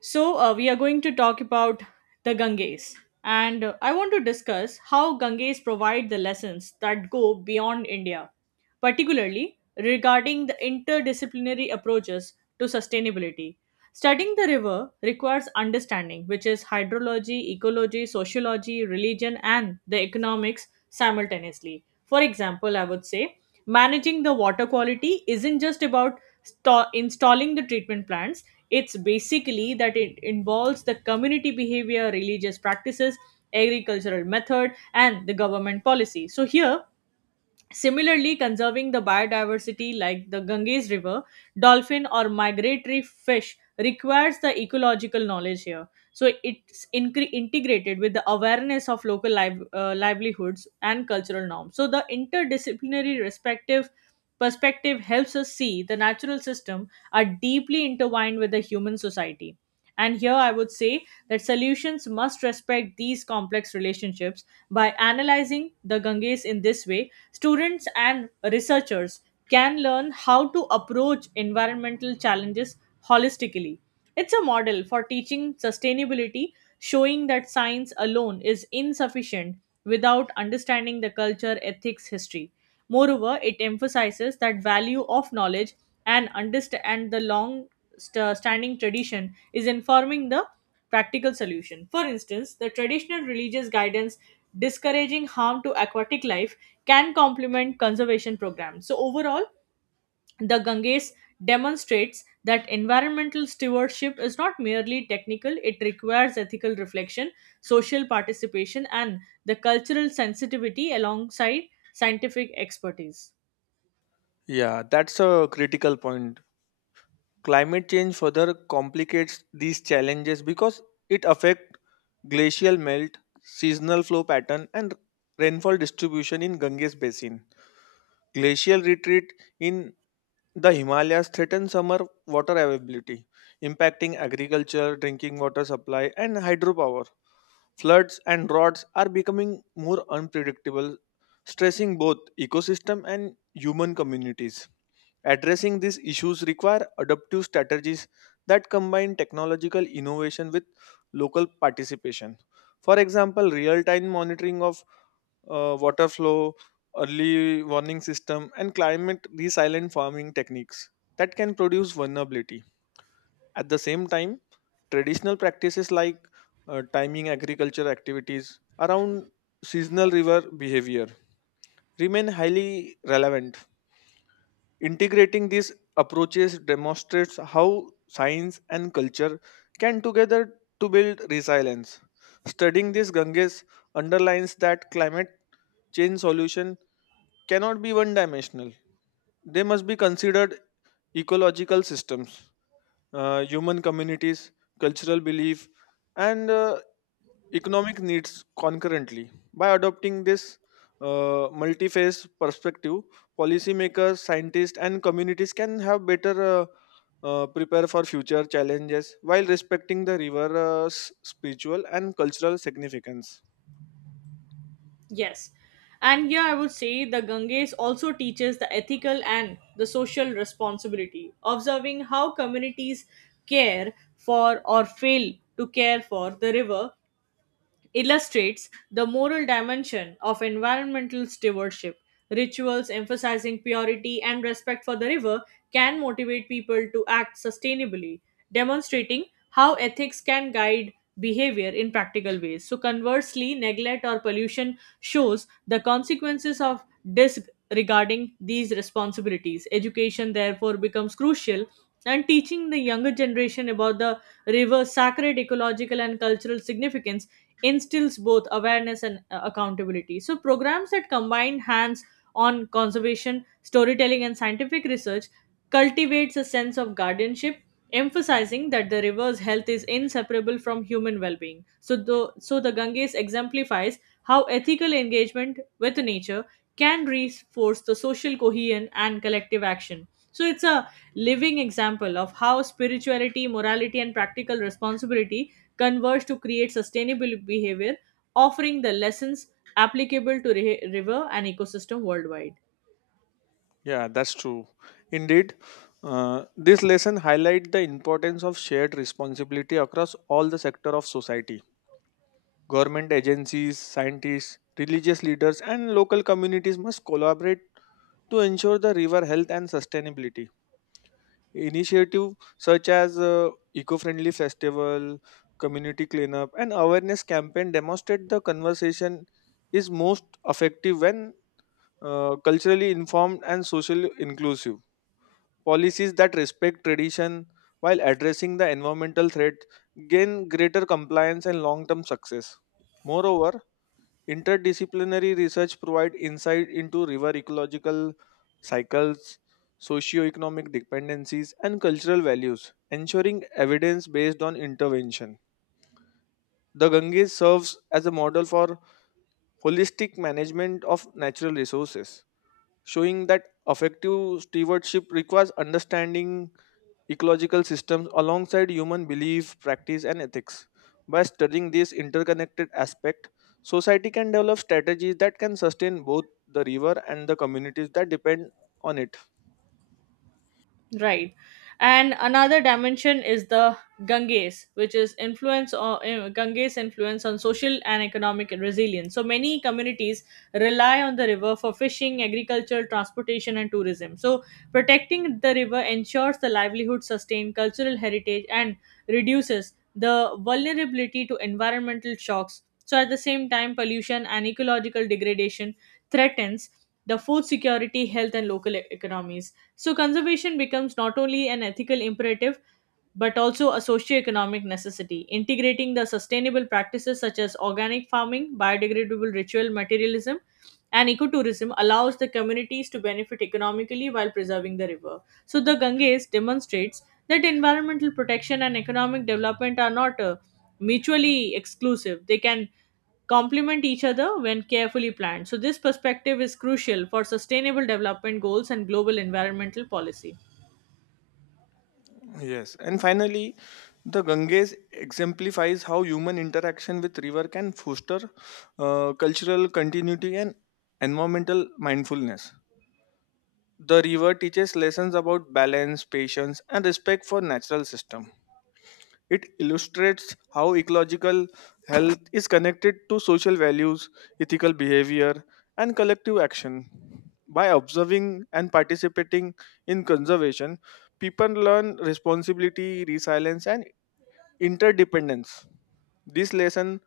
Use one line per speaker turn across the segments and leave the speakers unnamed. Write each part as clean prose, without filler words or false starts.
We are going to talk about the Ganges. And I want to discuss how Ganges provide the lessons that go beyond India, particularly regarding the interdisciplinary approaches to sustainability. Studying the river requires understanding, which is hydrology, ecology, sociology, religion, and the economics simultaneously. For example, I would say managing the water quality isn't just about installing the treatment plants. It's basically that it involves the community behavior, religious practices, agricultural method, and the government policy. So here Similarly, conserving the biodiversity like the Ganges River, dolphin, or migratory fish requires the ecological knowledge here. So it's integrated with the awareness of local livelihoods and cultural norms. So the interdisciplinary respective perspective helps us see the natural system are deeply intertwined with the human society. And here I would say that solutions must respect these complex relationships. By analyzing the Ganges in this way, students and researchers can learn how to approach environmental challenges holistically. It's a model for teaching sustainability, showing that science alone is insufficient without understanding the culture, ethics, history. Moreover, it emphasizes that value of knowledge and understand and the long standing tradition is informing the practical solution. For instance, the traditional religious guidance discouraging harm to aquatic life can complement conservation programs. So, overall, the Ganges demonstrates that environmental stewardship is not merely technical, it requires ethical reflection, social participation, and the cultural sensitivity alongside scientific expertise.
Yeah, that's a critical point. Climate change further complicates these challenges because it affects glacial melt, seasonal flow pattern, and rainfall distribution in Ganges basin. Glacial retreat in the Himalayas threaten summer water availability, impacting agriculture, drinking water supply, and hydropower. Floods and droughts are becoming more unpredictable, stressing both ecosystem and human communities. Addressing these issues require adaptive strategies that combine technological innovation with local participation. For example, real-time monitoring of water flow, early warning system, and climate resilient farming techniques that can produce vulnerability. At the same time, traditional practices like timing agriculture activities around seasonal river behavior remain highly relevant. Integrating these approaches demonstrates how science and culture can together to build resilience. Studying this Ganges underlines that climate change solution cannot be one dimensional. They must be considered ecological systems, human communities, cultural belief, and economic needs concurrently. By adopting this multi-phase perspective, policymakers, scientists, and communities can have better prepare for future challenges while respecting the river's spiritual and cultural significance.
Yes. And here I would say the Ganges also teaches the ethical and the social responsibility. Observing how communities care for or fail to care for the river illustrates the moral dimension of environmental stewardship. Rituals emphasizing purity and respect for the river can motivate people to act sustainably, demonstrating how ethics can guide behavior in practical ways. So, conversely, neglect or pollution shows the consequences of disregarding these responsibilities. Education, therefore, becomes crucial, and teaching the younger generation about the river's sacred ecological and cultural significance instills both awareness and accountability. So, programs that combine hands on conservation, storytelling, and scientific research cultivates a sense of guardianship, emphasizing that the river's health is inseparable from human well being. So, the Ganges exemplifies how ethical engagement with nature can reinforce the social cohesion and collective action. So, it's a living example of how spirituality, morality, and practical responsibility converge to create sustainable behavior, offering the lessons applicable to river and ecosystem worldwide.
Yeah, that's true. Indeed, this lesson highlight the importance of shared responsibility across all the sector of society. Government agencies, scientists, religious leaders, and local communities must collaborate to ensure the river health and sustainability. Initiatives such as eco-friendly festival, community cleanup, and awareness campaign demonstrate the conversation is most effective when culturally informed and socially inclusive. Policies that respect tradition while addressing the environmental threat gain greater compliance and long-term success. Moreover, interdisciplinary research provides insight into river ecological cycles, socio-economic dependencies, and cultural values, ensuring evidence based on intervention. The Ganges serves as a model for holistic management of natural resources, showing that effective stewardship requires understanding ecological systems alongside human belief, practice, and ethics. By studying this interconnected aspect, society can develop strategies that can sustain both the river and the communities that depend on it.
Right. And another dimension is the Ganges, which is influence or Ganges influence on social and economic resilience. So many communities rely on the river for fishing, agriculture, transportation, and tourism. So protecting the river ensures the livelihood, sustain cultural heritage, and reduces the vulnerability to environmental shocks. So at the same time, pollution and ecological degradation threatens the food security, health, and local economies. So, conservation becomes not only an ethical imperative but also a socioeconomic necessity. Integrating the sustainable practices such as organic farming, biodegradable ritual materialism, and ecotourism allows the communities to benefit economically while preserving the river. So the Ganges demonstrates that environmental protection and economic development are not mutually exclusive. They can complement each other when carefully planned. So this perspective is crucial for sustainable development goals and global environmental policy.
Yes, and finally, the Ganges exemplifies how human interaction with river can foster cultural continuity and environmental mindfulness. The river teaches lessons about balance, patience, and respect for natural system. It illustrates how ecological health is connected to social values, ethical behavior, and collective action. By observing and participating in conservation, people learn responsibility, resilience, and interdependence. This lesson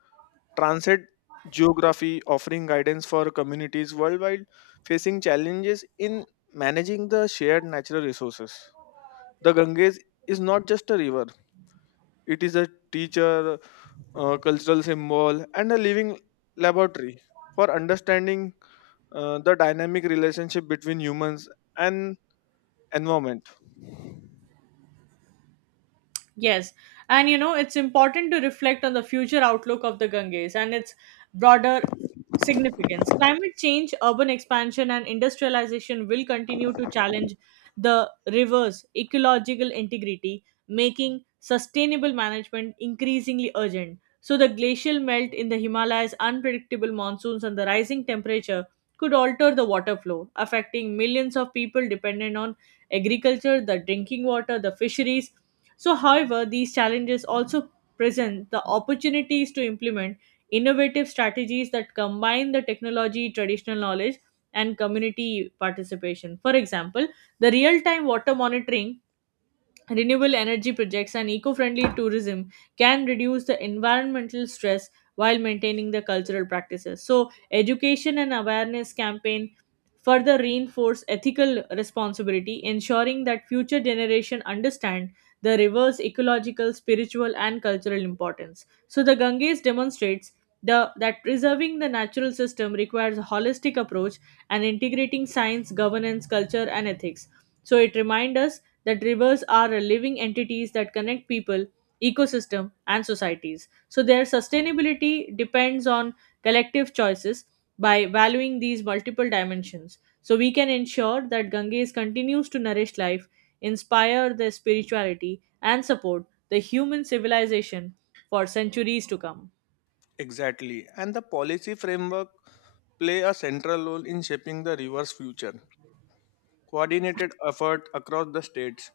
transcends geography, offering guidance for communities worldwide facing challenges in managing the shared natural resources. The Ganges is not just a river, it is a teacher, cultural symbol, and a living laboratory for understanding the dynamic relationship between humans and environment.
Yes, and you know, it's important to reflect on the future outlook of the Ganges and its broader significance. Climate change, urban expansion, and industrialization will continue to challenge the river's ecological integrity, making sustainable management increasingly urgent. So, the glacial melt in the Himalayas, unpredictable monsoons, and the rising temperature could alter the water flow, affecting millions of people dependent on agriculture, the drinking water, the fisheries. So, however, these challenges also present the opportunities to implement innovative strategies that combine the technology, traditional knowledge, and community participation. For example, the real time water monitoring, renewable energy projects, and eco friendly tourism can reduce the environmental stress while maintaining the cultural practices. So, education and awareness campaigns further reinforce ethical responsibility, ensuring that future generations understand the river's ecological, spiritual, and cultural importance. So the Ganges demonstrates that preserving the natural system requires a holistic approach and integrating science, governance, culture, and ethics. So it reminds us that rivers are living entities that connect people, ecosystem, and societies. So their sustainability depends on collective choices by valuing these multiple dimensions. So we can ensure that Ganges continues to nourish life, inspire the spirituality, and support the human civilization for centuries to come.
Exactly. And the policy framework play a central role in shaping the river's future. Coordinated effort across the states,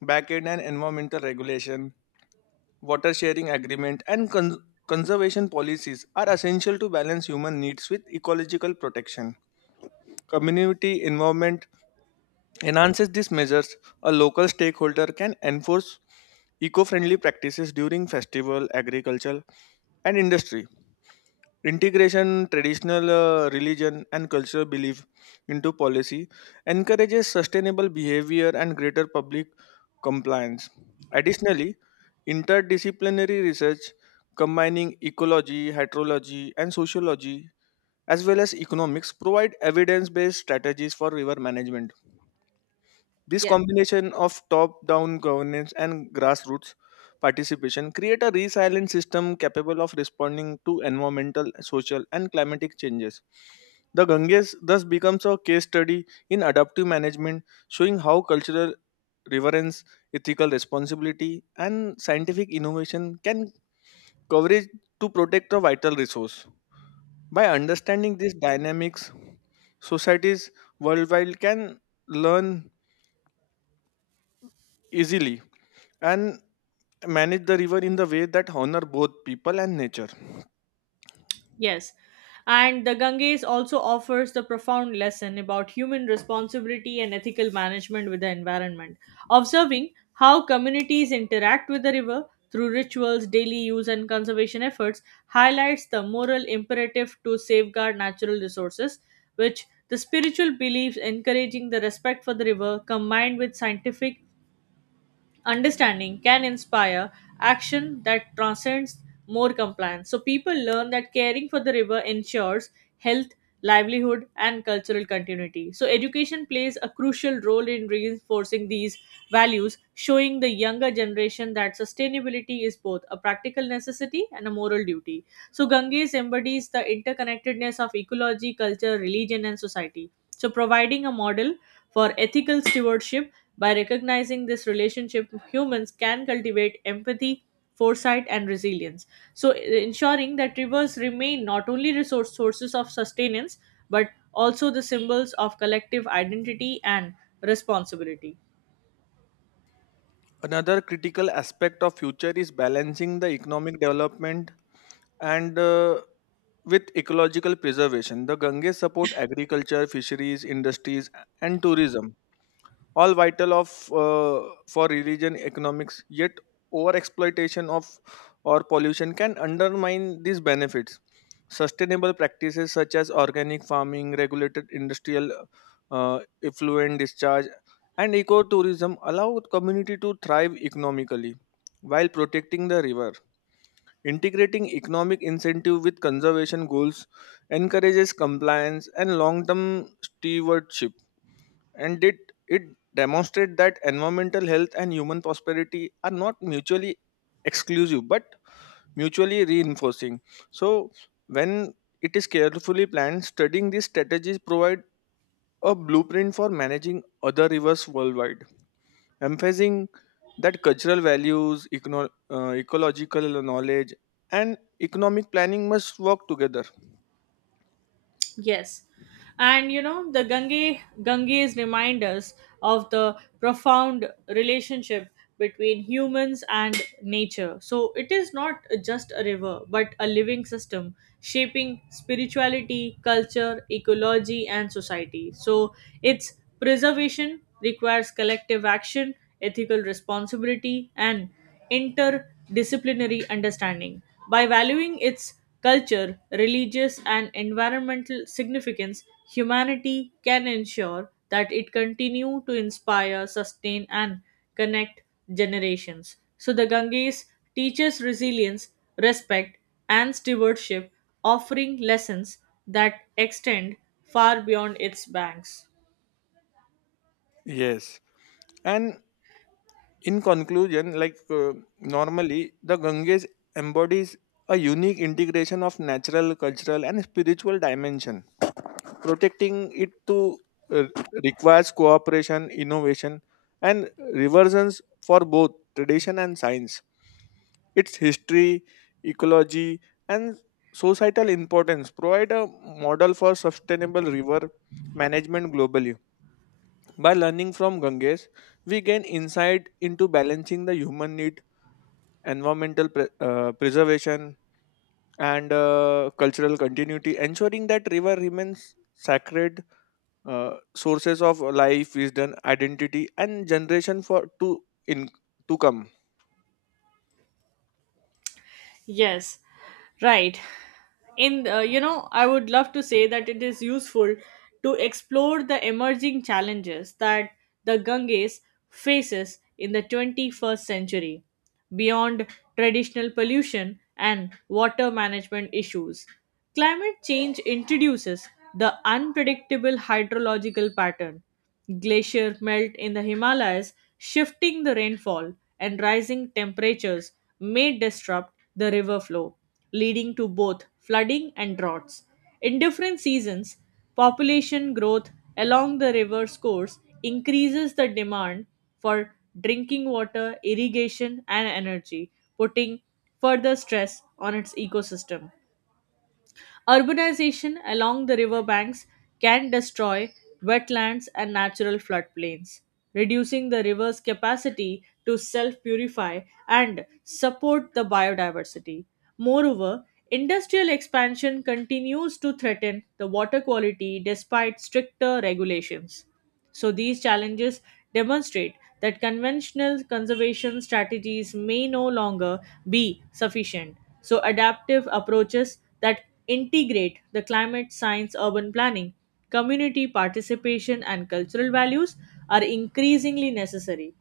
back-end and environmental regulation, water sharing agreement and conservation policies are essential to balance human needs with ecological protection. Community involvement enhances these measures, a local stakeholder can enforce eco-friendly practices during festival, agriculture, and industry. Integration traditional religion and cultural belief into policy encourages sustainable behavior and greater public compliance. Additionally, interdisciplinary research combining ecology, hydrology, and sociology as well as economics provide evidence-based strategies for river management. This
Yes.
combination of top-down governance and grassroots participation create a resilient system capable of responding to environmental, social, and climatic changes. The Ganges thus becomes a case study in adaptive management, showing how cultural reverence, ethical responsibility, and scientific innovation can coverage to protect a vital resource. By understanding these dynamics, societies worldwide can learn easily and manage the river in the way that honor both people and nature.
Yes. And the Ganges also offers the profound lesson about human responsibility and ethical management with the environment. Observing how communities interact with the river through rituals, daily use, and conservation efforts highlights the moral imperative to safeguard natural resources, which the spiritual beliefs encouraging the respect for the river combined with scientific understanding can inspire action that transcends more compliance. So people learn that caring for the river ensures health, livelihood, and cultural continuity. So education plays a crucial role in reinforcing these values, showing the younger generation that sustainability is both a practical necessity and a moral duty. So Ganges embodies the interconnectedness of ecology, culture, religion, and society, so providing a model for ethical stewardship. By recognizing this relationship, humans can cultivate empathy, foresight, and resilience, so ensuring that rivers remain not only resource sources of sustenance, but also the symbols of collective identity and responsibility.
Another critical aspect of future is balancing the economic development and with ecological preservation. The Ganges support agriculture, fisheries, industries, and tourism, all vital of for religion economics, yet over exploitation of or pollution can undermine these benefits. Sustainable practices such as organic farming, regulated industrial effluent discharge, and ecotourism allow community to thrive economically while protecting the river. Integrating economic incentive with conservation goals encourages compliance and long-term stewardship, and it demonstrates that environmental health and human prosperity are not mutually exclusive but mutually reinforcing, so when it is carefully planned, studying these strategies provide a blueprint for managing other rivers worldwide, emphasizing that cultural values, ecological knowledge, and economic planning must work together.
Yes. And you know, the Ganges remind us of the profound relationship between humans and nature. So it is not just a river, but a living system shaping spirituality, culture, ecology, and society. So its preservation requires collective action, ethical responsibility, and interdisciplinary understanding. By valuing its culture, religious, and environmental significance, humanity can ensure that it continue to inspire, sustain, and connect generations. So the Ganges teaches resilience, respect, and stewardship, offering lessons that extend far beyond its banks.
Yes, and in conclusion, the Ganges embodies a unique integration of natural, cultural, and spiritual dimension. Protecting it to uh, requires cooperation, innovation, and reversions for both tradition and science. Its history, ecology, and societal importance provide a model for sustainable river management globally. By learning from Ganges, we gain insight into balancing the human need, preservation, and cultural continuity, ensuring that river remains sacred sources of life, wisdom, identity, and generation for to in to come.
Yes, right. In You know, I would love to say that it is useful to explore the emerging challenges that the Ganges faces in the 21st century beyond traditional pollution and water management issues. Climate change introduces the unpredictable hydrological pattern. Glacier melt in the Himalayas, shifting the rainfall, and rising temperatures may disrupt the river flow, leading to both flooding and droughts. In different seasons, population growth along the river's course increases the demand for drinking water, irrigation, and energy, putting further stress on its ecosystem. Urbanization along the riverbanks can destroy wetlands and natural floodplains, reducing the river's capacity to self purify and support the biodiversity. Moreover, industrial expansion continues to threaten the water quality despite stricter regulations. So, these challenges demonstrate that conventional conservation strategies may no longer be sufficient. So, adaptive approaches that integrate the climate science, urban planning, community participation, and cultural values are increasingly necessary.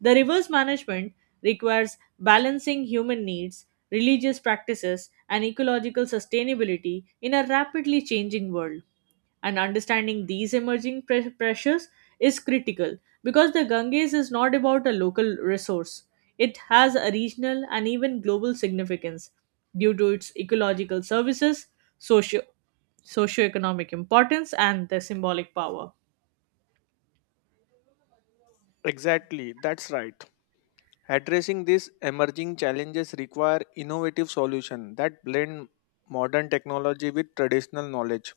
The reverse management requires balancing human needs, religious practices, and ecological sustainability in a rapidly changing world, and understanding these emerging pressures is critical because the Ganges is not about a local resource. It has a regional and even global significance due to its ecological services, socio socioeconomic importance, and the symbolic power.
Exactly, that's right. Addressing these emerging challenges require innovative solutions that blend modern technology with traditional knowledge.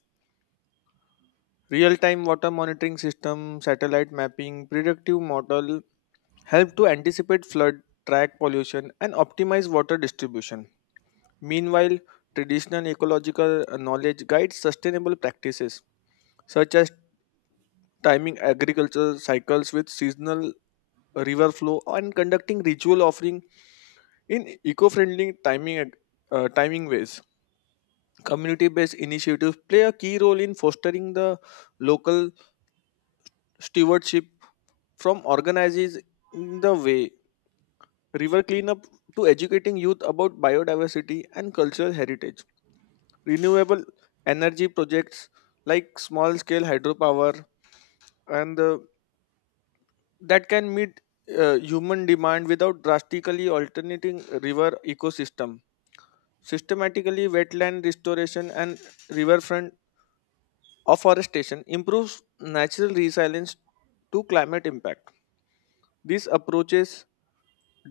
Real-time water monitoring system, satellite mapping, predictive model help to anticipate flood, track pollution, and optimize water distribution. Meanwhile, traditional ecological knowledge guides sustainable practices such as timing agriculture cycles with seasonal river flow and conducting ritual offering in eco-friendly timing ways. Community-based initiatives play a key role in fostering the local stewardship, from organizing the way river cleanup to educating youth about biodiversity and cultural heritage. Renewable energy projects like small scale hydropower and that can meet human demand without drastically altering river ecosystem. Systematically wetland restoration and riverfront afforestation improves natural resilience to climate impact. These approaches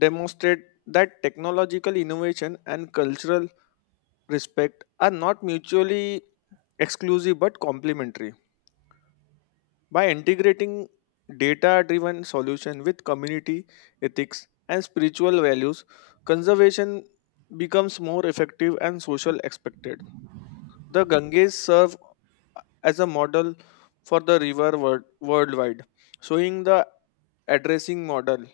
demonstrate that technological innovation and cultural respect are not mutually exclusive but complementary. By integrating data driven solution with community ethics and spiritual values, conservation becomes more effective and social expected. The Ganges serve as a model for the river world, worldwide, showing the addressing model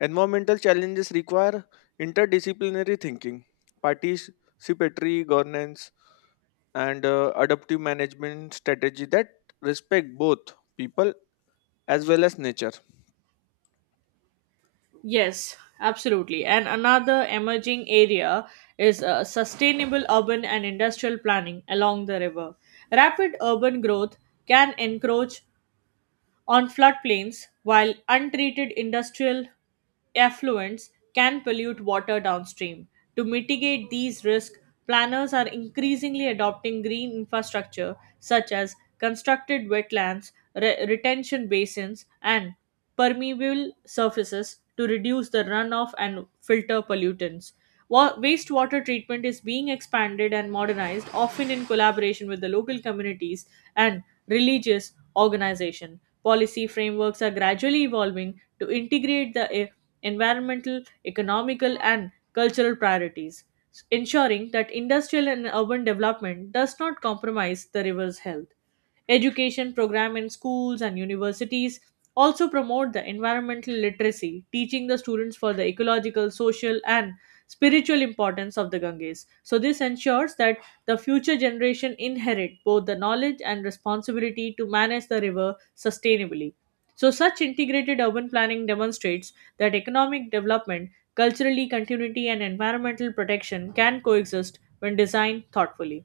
environmental challenges require interdisciplinary thinking, participatory governance, and adaptive management strategy that respect both people as well as nature.
Yes, absolutely. And another emerging area is sustainable urban and industrial planning along the river. Rapid urban growth can encroach on floodplains, while untreated industrial effluents can pollute water downstream. To mitigate these risks, planners are increasingly adopting green infrastructure such as constructed wetlands, retention basins, and permeable surfaces to reduce the runoff and filter pollutants. Wastewater treatment is being expanded and modernized, often in collaboration with the local communities and religious organizations. Policy frameworks are gradually evolving to integrate the environmental, economical, and cultural priorities, ensuring that industrial and urban development does not compromise the river's health. Education program in schools and universities also promote the environmental literacy, teaching the students for the ecological, social, and spiritual importance of the Ganges. So, this ensures that the future generation inherit both the knowledge and responsibility to manage the river sustainably. So, such integrated urban planning demonstrates that economic development, culturally continuity, and environmental protection can coexist when designed thoughtfully.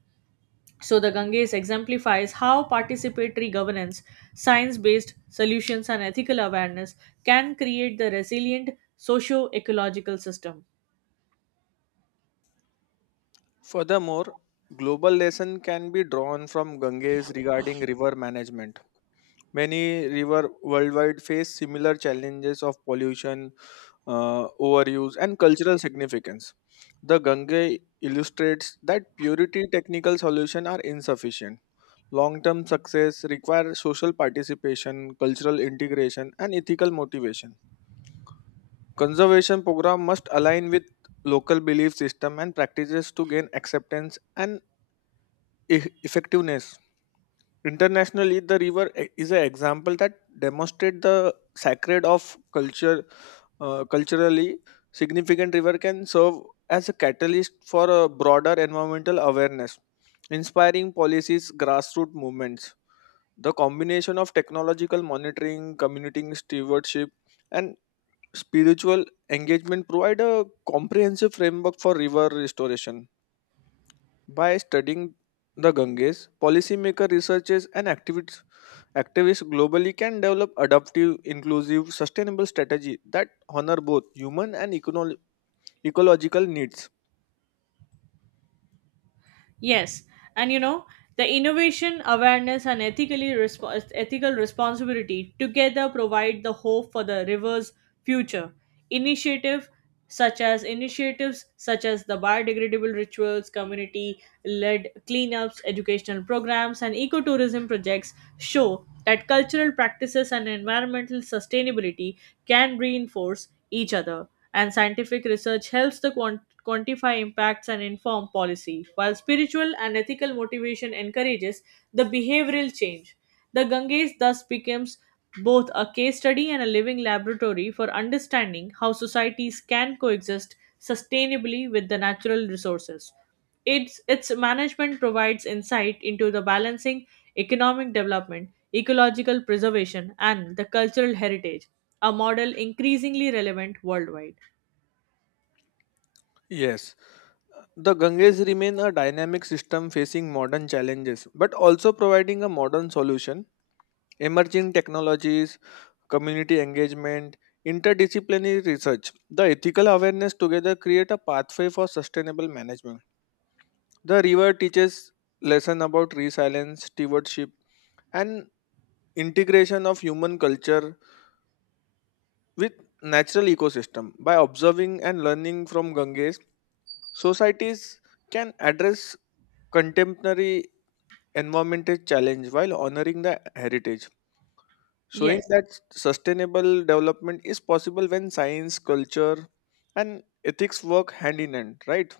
So the Ganges exemplifies how participatory governance, science-based solutions and ethical awareness can create the resilient socio-ecological system.
Furthermore, global lesson can be drawn from Ganges regarding river management. Many rivers worldwide face similar challenges of pollution, overuse, and cultural significance. The Gange illustrates that purity technical solutions are insufficient. Long term success requires social participation, cultural integration, and ethical motivation. Conservation program must align with local belief system and practices to gain acceptance and effectiveness. Internationally, the river is an example that demonstrate the sacred of culture. Culturally significant river can serve as a catalyst for a broader environmental awareness, inspiring policies, grassroots movements. The combination of technological monitoring, community stewardship, and spiritual engagement provide a comprehensive framework for river restoration. By studying the Ganges, policymaker researchers and activists globally can develop adaptive, inclusive, sustainable strategy that honor both human and ecological needs.
Yes, and you know, the innovation, awareness, and ethically ethical responsibility together provide the hope for the river's future. Initiative Initiatives such as the biodegradable rituals, community-led cleanups, educational programs, and ecotourism projects show that cultural practices and environmental sustainability can reinforce each other. And scientific research helps the quantify impacts and inform policy, while spiritual and ethical motivation encourages the behavioral change. The Ganges thus becomes both a case study and a living laboratory for understanding how societies can coexist sustainably with the natural resources. Its management provides insight into the balancing economic development, ecological preservation, and the cultural heritage, a model increasingly relevant worldwide.
Yes, the Ganges remain a dynamic system facing modern challenges, but also providing a modern solution. Emerging technologies, community engagement, interdisciplinary research, the ethical awareness together create a pathway for sustainable management. The river teaches lesson about resilience, stewardship, and integration of human culture with natural ecosystem. By observing and learning from ganges, societies can address contemporary environmental challenge while honoring the heritage, showing
Yes.
that sustainable development is possible when science, culture, and ethics work hand in hand, right?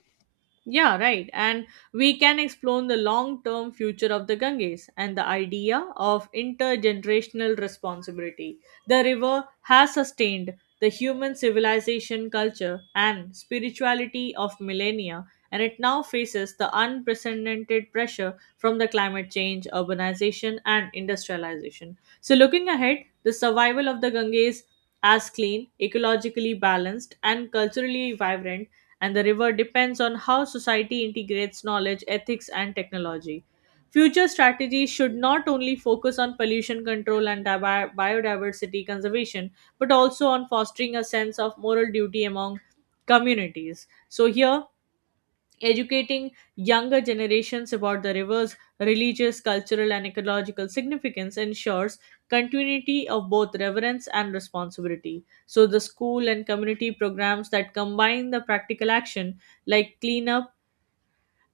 Yeah, right. And we can explore the long term future of the Ganges and the idea of intergenerational responsibility. The river has sustained the human civilization, culture, and spirituality of millennia, and it now faces the unprecedented pressure from the climate change, urbanization, and industrialization. So, looking ahead, the survival of the Ganges as clean, ecologically balanced, and culturally vibrant and the river depends on how society integrates knowledge, ethics, and technology. Future strategies should not only focus on pollution control and biodiversity conservation, but also on fostering a sense of moral duty among communities. So, here educating younger generations about the river's religious, cultural, and ecological significance ensures continuity of both reverence and responsibility. So, the school and community programs that combine the practical action, like cleanup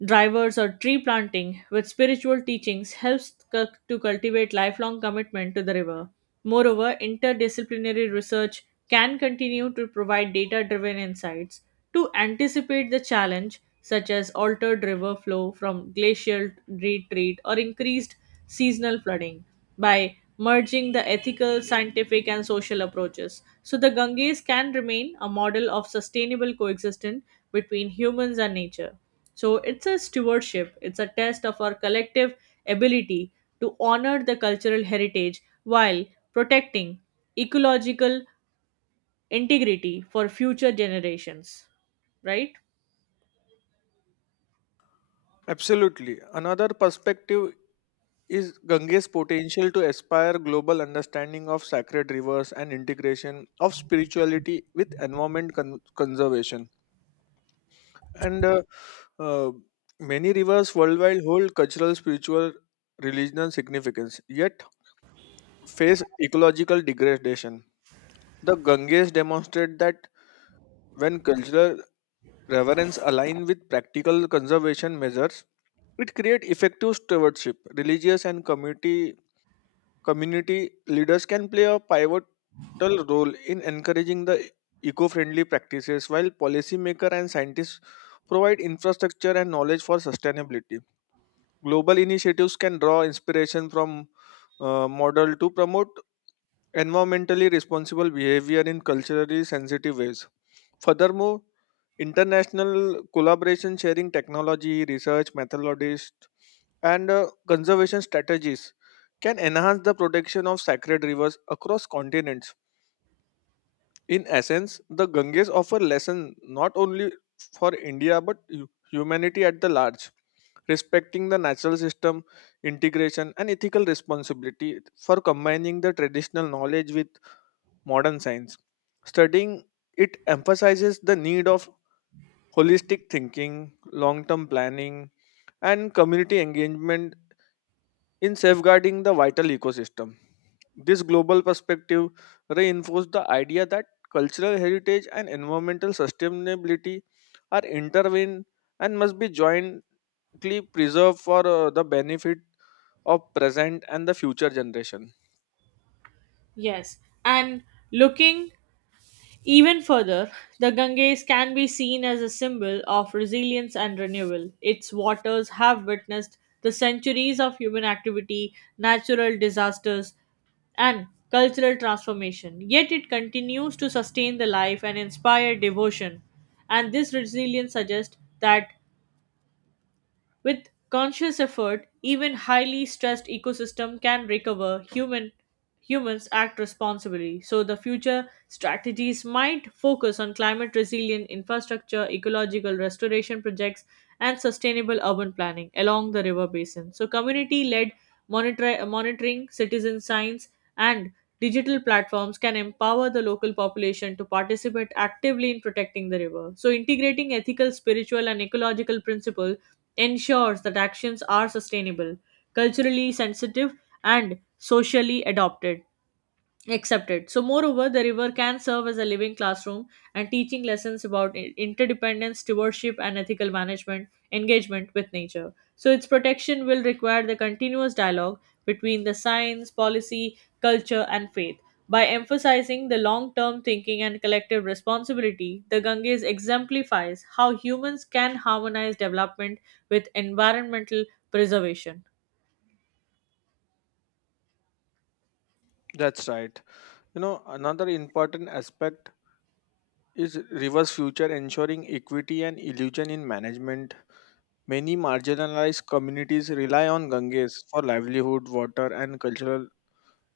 drivers, or tree planting with spiritual teachings helps to cultivate lifelong commitment to the river. Moreover, interdisciplinary research can continue to provide data driven insights to anticipate the challenge such as altered river flow from glacial retreat or increased seasonal flooding by merging the ethical, scientific, and social approaches. So the Ganges can remain a model of sustainable coexistence between humans and nature. So it's a stewardship, it's a test of our collective ability to honor the cultural heritage while protecting ecological integrity for future generations, right?
Absolutely. Another perspective is Gange's potential to aspire global understanding of sacred rivers and integration of spirituality with conservation. And uh, many rivers worldwide hold cultural, spiritual, religious significance, yet face ecological degradation. The Ganges demonstrate that when cultural reverence align with practical conservation measures, it creates effective stewardship. Religious and community leaders can play a pivotal role in encouraging the eco-friendly practices, while policymakers and scientists provide infrastructure and knowledge for sustainability. Global initiatives can draw inspiration from model to promote environmentally responsible behavior in culturally sensitive ways. Furthermore, international collaboration sharing technology, research methodologies, and conservation strategies can enhance the protection of sacred rivers across continents. In essence, the Ganges offer lesson not only for India but humanity at the large, respecting the natural system, integration, and ethical responsibility for combining the traditional knowledge with modern science. Studying it emphasizes the need of holistic thinking, long term planning, and community engagement in safeguarding the vital ecosystem. This global perspective reinforces the idea that cultural heritage and environmental sustainability are intertwined and must be jointly preserved for the benefit of present and the future generation.
Yes. And looking even further, the Ganges can be seen as a symbol of resilience and renewal. Its waters have witnessed the centuries of human activity, natural disasters, and cultural transformation, yet it continues to sustain the life and inspire devotion. And this resilience suggests that with conscious effort, even highly stressed ecosystem can recover. Humans act responsibly. So the future strategies might focus on climate resilient infrastructure, ecological restoration projects, and sustainable urban planning along the river basin. So community led monitoring, citizen science, and digital platforms can empower the local population to participate actively in protecting the river. So integrating ethical, spiritual, and ecological principles ensures that actions are sustainable, culturally sensitive, and socially adopted accepted. So, moreover, the river can serve as a living classroom and teaching lessons about interdependence, stewardship, and ethical management, engagement with nature. So, its protection will require the continuous dialogue between the science, policy, culture, and faith. By emphasizing the long term thinking and collective responsibility, the Ganges exemplifies how humans can harmonize development with environmental preservation.
That's right. You know, another important aspect is reverse future ensuring equity and illusion in management. Many marginalized communities rely on Ganges for livelihood, water, and cultural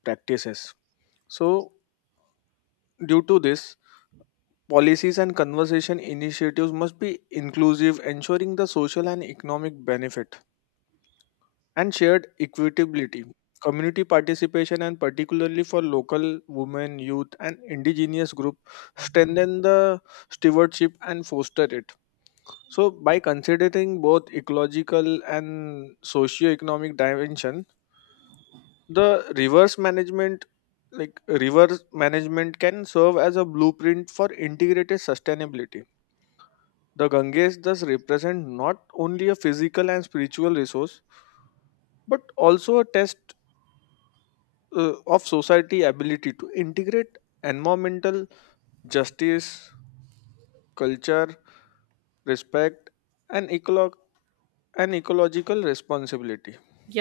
practices. So, due to this, policies and conversation initiatives must be inclusive, ensuring the social and economic benefit and shared equitability. Community participation, and particularly for local women, youth, and indigenous group, strengthen the stewardship and foster it. So, by considering both ecological and socio-economic dimension, the reverse management, like reverse management, can serve as a blueprint for integrated sustainability. The Ganges thus represent not only a physical and spiritual resource, but also a test of society ability to integrate environmental justice, culture, respect, and ecolog, and ecological responsibility.
Yeah,